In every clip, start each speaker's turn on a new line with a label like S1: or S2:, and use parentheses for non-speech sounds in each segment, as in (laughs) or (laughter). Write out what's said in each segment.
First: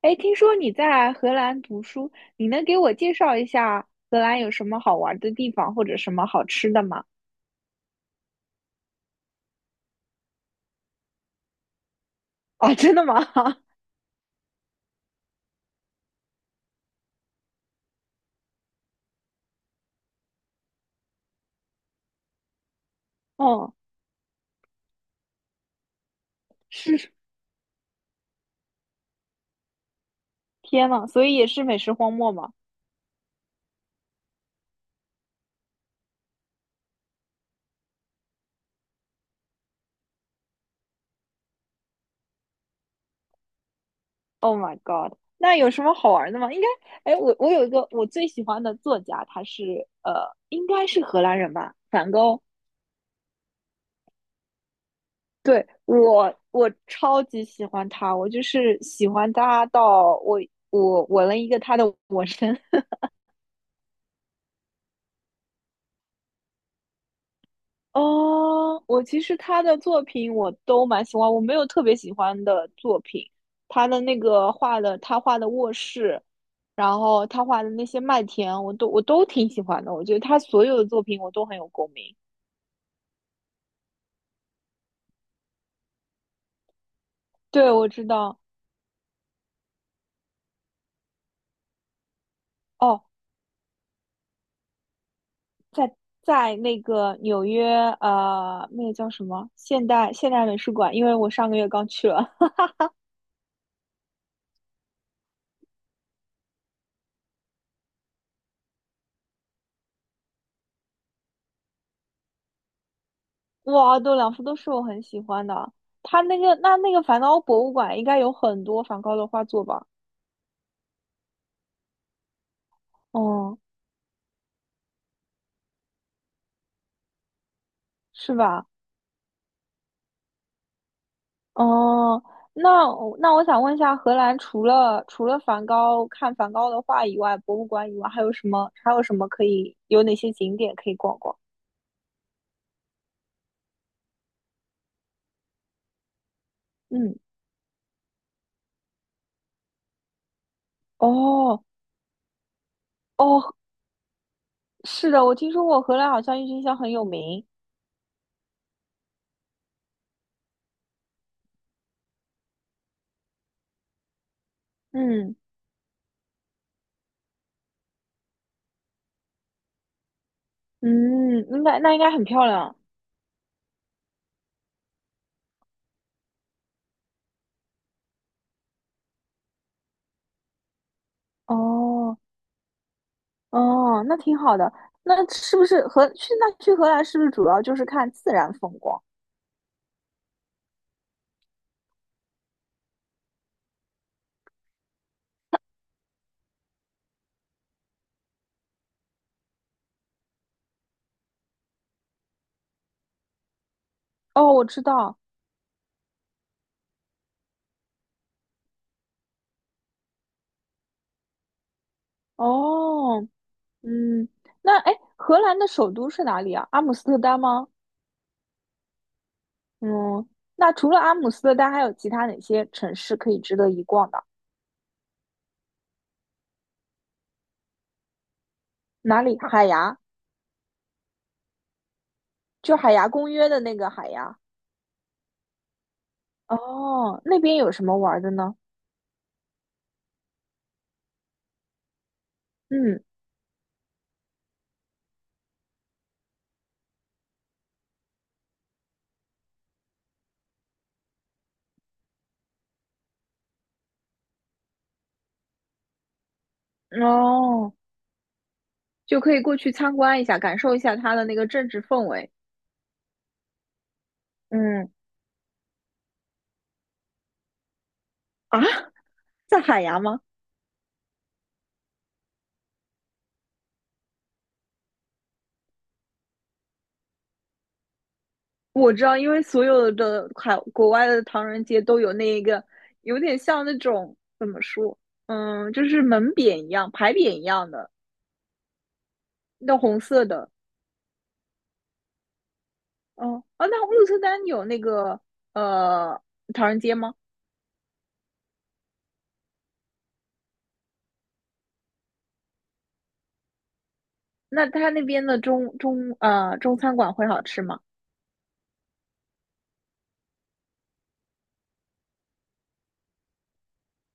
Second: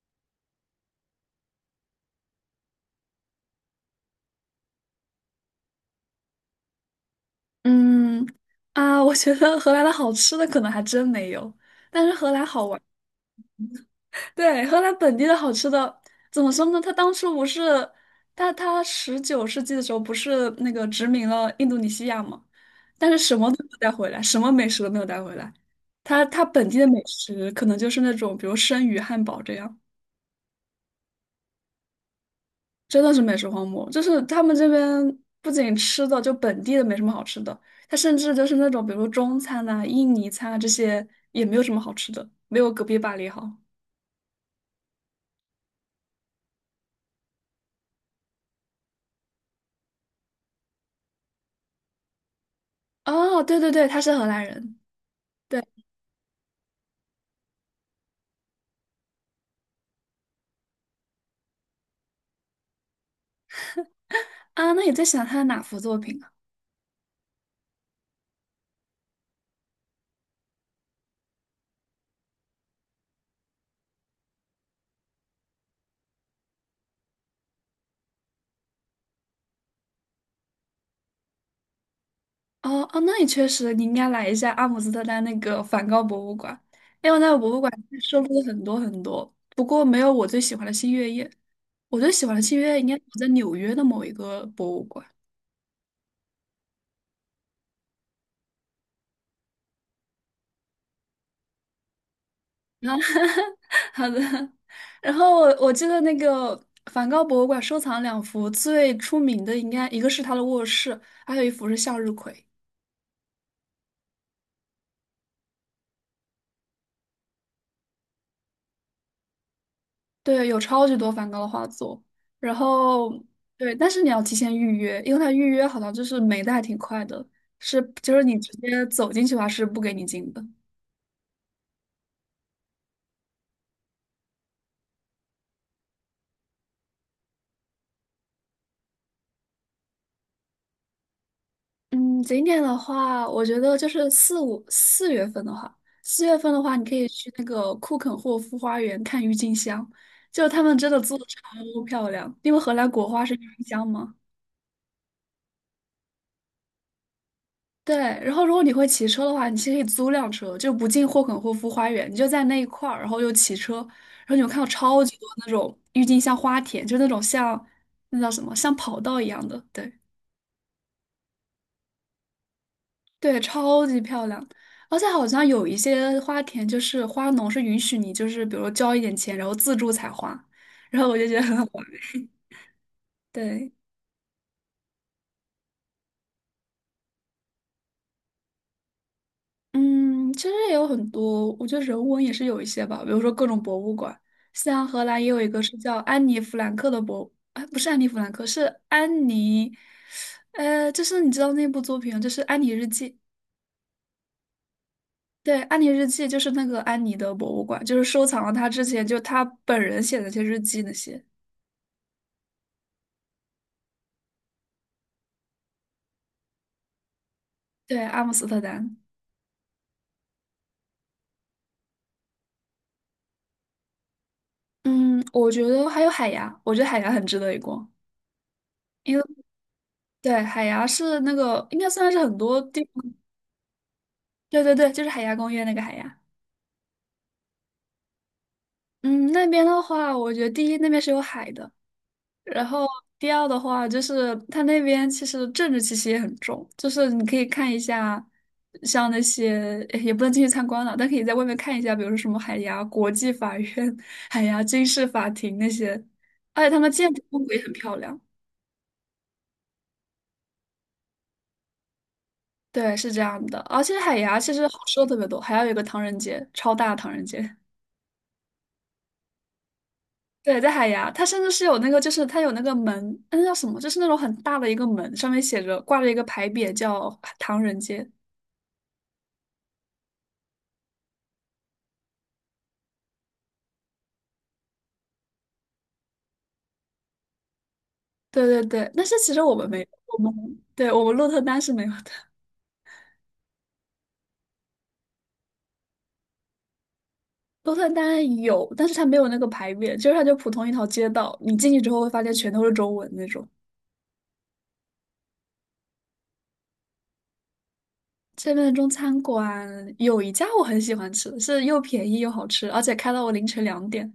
S1: 哎，听说你在荷兰读书，你能给我介绍一下荷兰有什么好玩的地方或者什么好吃的吗？
S2: 嗯啊，我觉得荷兰的好吃的可能还真没有，但是荷兰好
S1: 啊，
S2: 玩。
S1: 真的吗？(laughs) 哈，
S2: 对，荷兰本地的好吃的，怎么说呢？他当初不是，他19世纪的时候不是那个殖民了印度尼西亚嘛？但是什么都没
S1: 哦，
S2: 有带回来，什么美食都没有带回来。他本地的美食可能就是那种，比如生鱼汉堡这样。
S1: 天呐，所以也是美食荒漠吗
S2: 真的是美食荒漠，就是他们这边不仅吃的，就本地的没什么好吃的，它甚至就是那种比如说中餐呐、印尼餐啊这些也没有什么好吃的，没有隔壁巴黎好。
S1: ？Oh my god，那有什么好玩的吗？应该，哎，我有一个我最喜欢的作家，他是应该是荷兰人吧，梵高。
S2: 哦，对对对，他是荷兰人。对
S1: 对，我超级喜欢他，我就是喜欢他到我纹了一个他的 (laughs) 纹身，
S2: 啊，那你在想他的哪幅作品啊？
S1: 哦，我其实他的作品我都蛮喜欢，我没有特别喜欢的作品。他的那个画的，他画的卧室，然后他画的那些麦田，我都挺喜欢的。我觉得他所有的作品我都很有共鸣。
S2: 哦哦，那你确实你应该来一下阿姆斯特丹那个梵高博物馆，因为那个博物
S1: 对，
S2: 馆
S1: 我知
S2: 收
S1: 道。
S2: 录了很多很多，不过没有我最喜欢的《星月夜》，我最喜欢的《星月夜》应该
S1: 哦，
S2: 我在纽约的某一个博物馆。
S1: 在那个纽约，那个叫什么现代美术馆，因为我上个月刚去了。
S2: 啊，(laughs) 好的。然后我记得那个梵高博物馆收藏两幅最出名的，应该一个是他的卧室，还有一幅是向日葵。
S1: (laughs) 哇，都两幅都是我很喜欢的。他那个那个梵高博物馆应该有很多梵高的画作吧？
S2: 对，有超级多梵高的画作。然后
S1: 哦。
S2: 对，但是你要提前预约，因为他预约好像就是没的还挺快的，是就是
S1: 是
S2: 你直
S1: 吧？
S2: 接走进去的话是不给你进的。
S1: 哦，那我想问一下，荷兰除了梵高看梵高的画以外，博物馆以外，还有什么可以有哪些景点可以逛逛？
S2: 嗯，景点的话，我觉得就是四五四月份的话，四月份的话，你可以
S1: 嗯，
S2: 去那个库肯霍夫花园看郁金香，就他们真的做的
S1: 哦
S2: 超漂亮，因为荷兰国花是郁
S1: 哦，
S2: 金香嘛。
S1: 是的，我听说过荷兰好像郁金香很有名。
S2: 对，然后如果你会骑车的话，你其实可以租辆车，就不进霍肯霍夫花园，你就在那一块儿，然后又骑车，然后你会看到超级多
S1: 嗯
S2: 那种郁金香花田，就那种像那叫什么，像跑道一样的，对。
S1: 嗯，应该那应该很漂亮。
S2: 对，超级漂亮，而且好像有一些花田，就是花农是允许你，就是比如说交一点钱，然后自助采花，然后我就觉得很好玩。
S1: 哦
S2: 对，
S1: 哦，那挺好的。那是不是荷去那去荷兰是不是主要就是看自然风光？
S2: 嗯，其实也有很多，我觉得人文也是有一些吧，比如说各种博物馆，像荷兰也有一个是叫安妮弗兰克的博，哎，不是安妮弗兰克，是安妮，就是你知道那部作品，就是《安妮日记》。
S1: 哦，我知道。
S2: 对，《安妮日记》就是那个安妮的博物馆，就是收藏了她之前就她本人写的那些日记那些。
S1: 哦嗯，那哎，荷兰的首都是哪里啊？阿姆斯特丹吗？
S2: 对，阿姆斯特丹。
S1: 嗯，那除了阿姆斯特丹，还有其他哪些城市可以值得一逛的？
S2: 嗯，我觉得还有海牙，我觉得海牙很值得一逛，因为
S1: 哪里？海牙，
S2: 对海牙是那个应该算是很多
S1: 就
S2: 地
S1: 海
S2: 方，
S1: 牙公约的那个海牙。
S2: 对对对，就是海牙公约那个海牙。
S1: 哦，那边有什么玩的呢？
S2: 嗯，那边的话，我觉得第一那边是有海的，然后
S1: 嗯，
S2: 第二的话就是它那边其实政治气息也很重，就是你可以看一下，像那些诶也不能进去参观了，但可以在外面看一下，比如说什么海牙国际法院、(laughs) 海牙军事法庭那些，而且他们建筑风格也很
S1: 哦，
S2: 漂亮。
S1: 就可以过去参观一下，感受一下它的那个政治氛围。
S2: 对，是这样的。而且海牙其实好
S1: 嗯，
S2: 吃的特别多，还有一个唐人街，超大唐人街。
S1: 啊，在海牙吗？
S2: 对，在海牙，它甚至是有那个，就是它有那个门，那叫什么？就是那种很大的一个门，上面写着挂着一个牌匾，叫唐人街。
S1: 我知道，因为所有的国外的唐人街都有那个，有点像那种怎么说，嗯，就是门匾一样、牌匾一样的，
S2: 对对对，但是其实我们
S1: 那
S2: 没有
S1: 红
S2: 我
S1: 色
S2: 们
S1: 的。
S2: 对我们鹿特丹是没有的。
S1: 哦，啊，那鹿特丹有那个呃唐人街吗？
S2: 鹿特丹有，但是它没有那个牌匾，就是它就普通一条街道，你进去之后会发现全都是中文那种。
S1: 那他那边的中餐馆会好吃吗？
S2: 这边的中餐馆有一家我很喜欢吃，是又便宜又好吃，而且开到我凌晨2点。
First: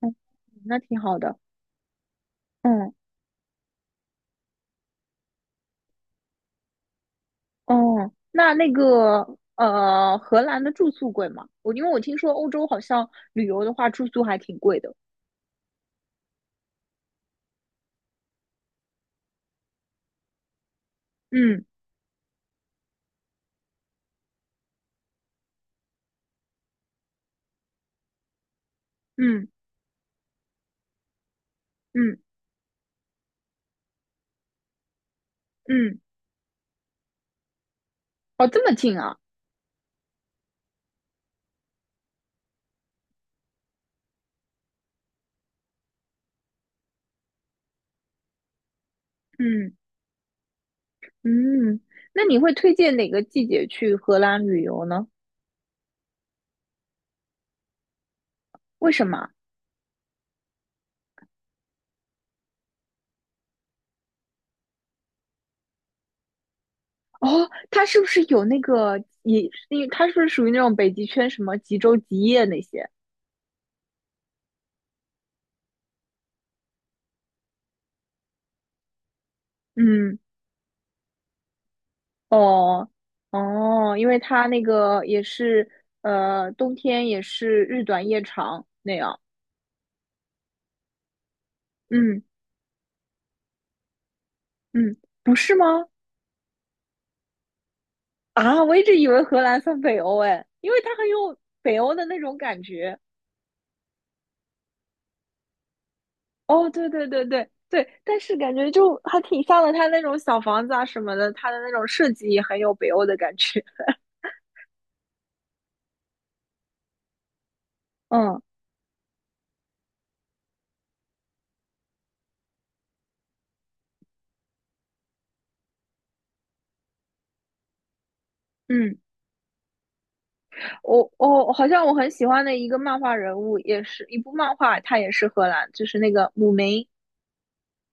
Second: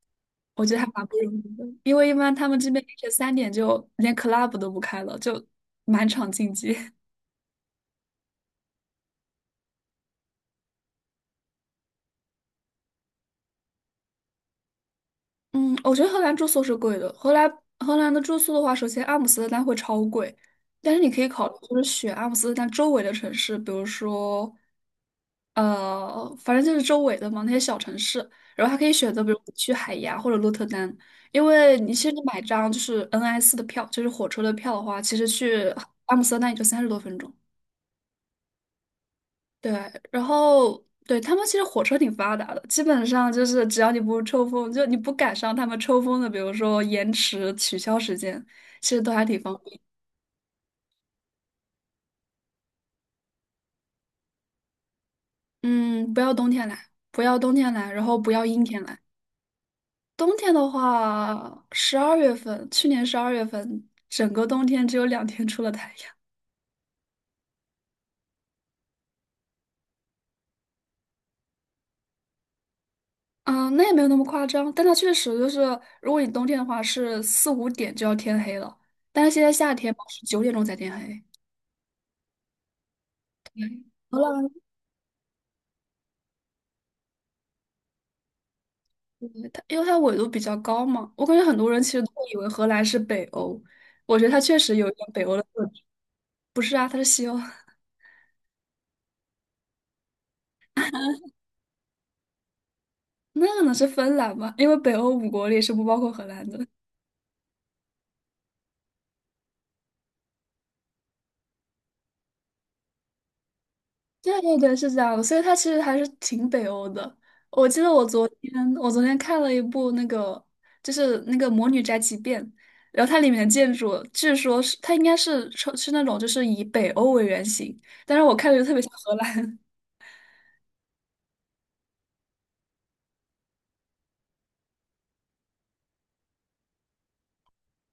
S1: 嗯，
S2: 我觉
S1: 那
S2: 得还
S1: 挺
S2: 蛮不
S1: 好
S2: 容
S1: 的。
S2: 易的，因为一般他们这边凌
S1: 嗯，
S2: 晨三点就连 club 都不开了，就满场竞技。(laughs)
S1: 哦，那荷兰的住宿贵吗？因为我听说欧洲好像旅游的话住宿还挺贵的。
S2: 嗯，我觉得荷兰住宿是贵的。荷兰的住宿的话，首先阿姆斯特丹会超贵，但是你可以考
S1: 嗯
S2: 虑就是选阿姆斯特丹周围的城市，比如说反正就是周围的嘛那些小城市，然后还可以选择比如
S1: 嗯
S2: 去海牙或者鹿特丹，因为你其实
S1: 嗯
S2: 你买张就是 NS 的票，就是火车的票的话，其实去
S1: 嗯。
S2: 阿姆斯特丹也就30多分钟。
S1: 哦，这么近啊，
S2: 对，然后对他们其实火车挺发达的，基本上就是只要你不抽风，就你不赶上他们抽风的，比如说延迟、取消时间，其实都还挺方
S1: 嗯
S2: 便。
S1: 嗯，那你会推荐哪个季节去荷兰旅游呢？
S2: 嗯，不要冬天来，不要冬天来，然后不要阴天
S1: 为
S2: 来。
S1: 什么？
S2: 冬天的话，十二月份，去年十二月份，整个冬天只有2天出了太阳。
S1: 哦，它是不是有那个也，因为它是不是属于那种北极圈什么极昼极夜那些？
S2: 嗯，那也没有那么夸张，但它确实就是，如果你冬天的话，是4、5点就要天黑了，但是现在夏天嘛
S1: 嗯，
S2: 是9点钟才天黑。
S1: 哦
S2: 嗯
S1: 哦，因为它那个也是呃，冬天也是日短夜长那样。
S2: 对它因为它纬度比较高嘛，我感觉很多人其实都
S1: 嗯
S2: 会以为荷兰是北欧，我觉得它确实有一
S1: 嗯，
S2: 点北
S1: 不
S2: 欧的
S1: 是
S2: 特
S1: 吗？
S2: 质。不是啊，它是西欧，
S1: 啊，我一直以为荷兰算北欧哎，因为它很有北欧的那种感觉。
S2: (laughs) 那可能是芬兰吧，因为北欧五国里是不包括荷兰的。
S1: 哦，对对对对对，但是感觉就还挺像的，它那种小房子啊什么的，它的那种设计也很有北欧的感觉。
S2: 对对对，是这样的，所以它其实还是挺北欧的。我记得我昨
S1: 嗯
S2: 天我昨天看了一部那个就是那个《魔女宅急便》，然后它里面的建筑据说是它应该是那种就是以北欧为原型，但是我看着就特别像
S1: 嗯，
S2: 荷兰。
S1: 我好像我很喜欢的一个漫画人物，也是一部漫画，它也是荷兰，就是那个姆明。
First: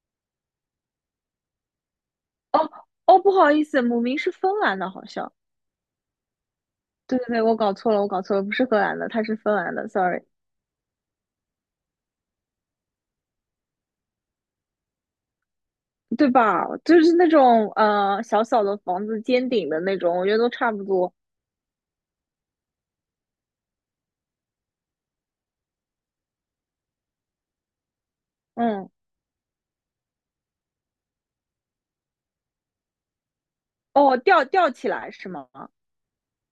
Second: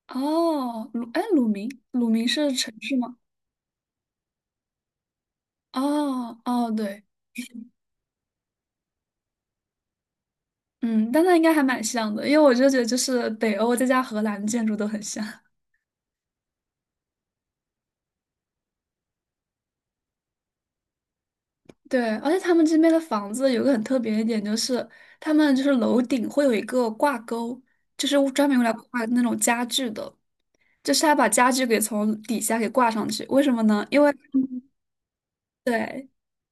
S2: 哦，鲁，哎，鲁明，鲁明是
S1: 哦
S2: 城市吗？
S1: 哦，不好意思，姆明是芬兰的，好像。
S2: 哦，哦，对，
S1: 对对对，我搞错了，我搞错了，不是荷兰的，它是芬兰的，sorry，
S2: 嗯，但那应该还蛮像的，因为我就觉得就是北欧再加荷兰的建筑都很像。
S1: 对吧？就是那种小小的房子，尖顶的那种，我觉得都差不多。
S2: (laughs) 对，而且他们这边的房子有个很特别的点，就是他们就是楼顶会有一个挂钩，就是专门用来
S1: 嗯，
S2: 挂那种家具的，就是他把家具给从底下给挂上去。为什么呢？因为，
S1: 哦，吊起来是吗？
S2: 对，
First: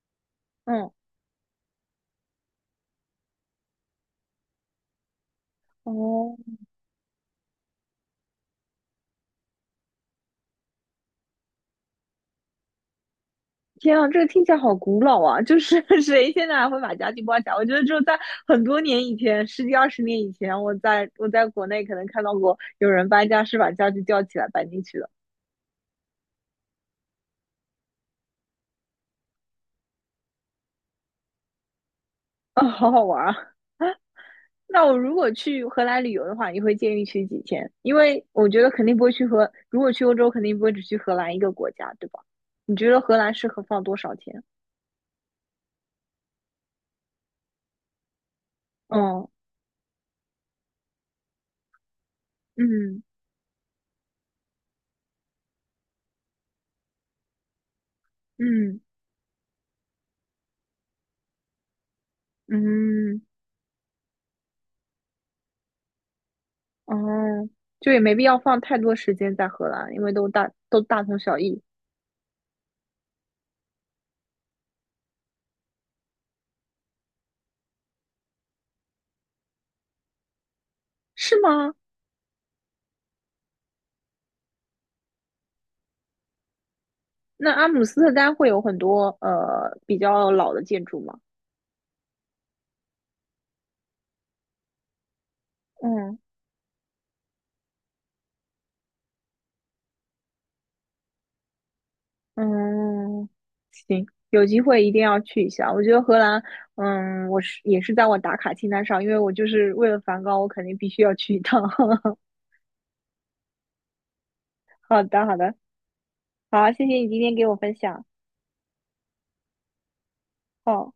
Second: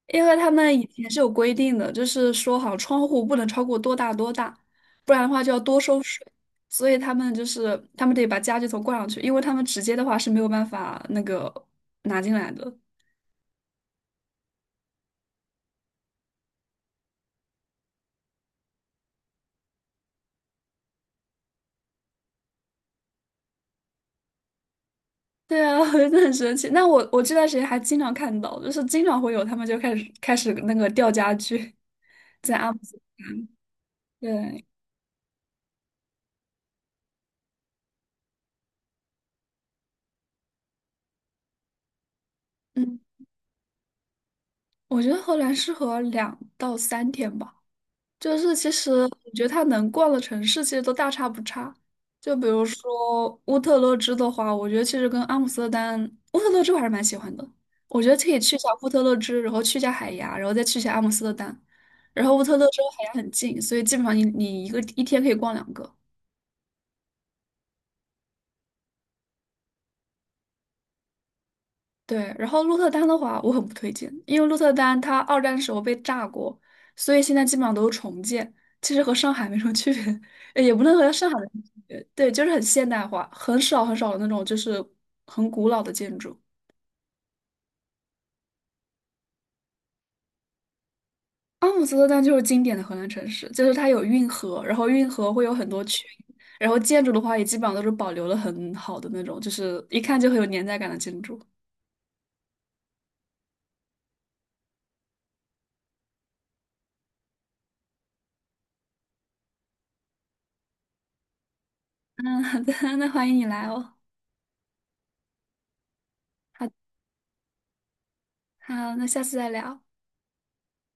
S2: 因为他们以
S1: 嗯。
S2: 前是有规定的，就是说好像窗户不能超过多大多大，不然的话就要多收水。
S1: 哦，
S2: 所以他们就是他们得把家具头挂上去，因为他们直接的话是没有办法那个拿进来的。
S1: 天啊，这个听起来好古老啊！就是 (laughs) 谁现在还会把家具包起来？我觉得只有在很多年以前，十几二十年以前，我在国内可能看到过有人搬家是把家具吊起来搬进去的。
S2: 对啊，(laughs) 我觉得很神奇。那我我这段时间还经常看到，就是经常会有他们就开始那个吊家具，在
S1: 啊，
S2: 阿姆
S1: 好
S2: 斯。
S1: 好玩啊！
S2: 对，
S1: 那我如果去荷兰旅游的话，你会建议去几天？因为我觉得肯定不会如果去欧洲，肯定不会只去荷兰一个国家，对吧？你觉
S2: 嗯，
S1: 得荷兰适合放多少天？
S2: 我觉得荷兰适合2到3天吧。就是其实
S1: 嗯
S2: 我觉得它能逛的城市其实都大差不差。就比如
S1: 嗯
S2: 说乌特勒支的话，我觉得其实跟阿姆斯特丹、乌特勒支我还是蛮喜欢的。我觉得可以去一下
S1: 嗯
S2: 乌特勒支，然后去一下海牙，然后再去一下阿姆斯特丹。然后乌特勒支和海牙
S1: 嗯。
S2: 很近，所以基本上你一个一天可以逛两个。
S1: 哦，就也没必要放太多时间在荷兰，因为都大都大同小异，
S2: 对，然后鹿特丹的话，我很不推荐，因为鹿特丹它二战的时候被炸过，所以现在基本上都是重建，其实和上海没什么区别，也不能和上海
S1: 是
S2: 的区
S1: 吗？
S2: 别，对，就是很现代化，很少很少的那种就是很古老的建筑。
S1: 那阿姆斯特丹会有很多比较老的建筑吗？
S2: 阿姆斯特丹就是经典的荷兰城市，就是它有运河，然后运河会有很多群，
S1: 嗯
S2: 然后建筑的话也基本上都是保留了很好的那种，就是一看就很有年代感的建筑。
S1: 嗯，行，有机会一定要去一下。我觉得荷兰，嗯，我也是在我打卡清单上，因为我就是为了梵高，我肯定必须要去一趟。(laughs)
S2: 嗯，好的，那欢迎你来哦。
S1: 好的好的，
S2: 好，
S1: 好，谢谢你今天给我分享。
S2: 好，那下次再聊。
S1: 好。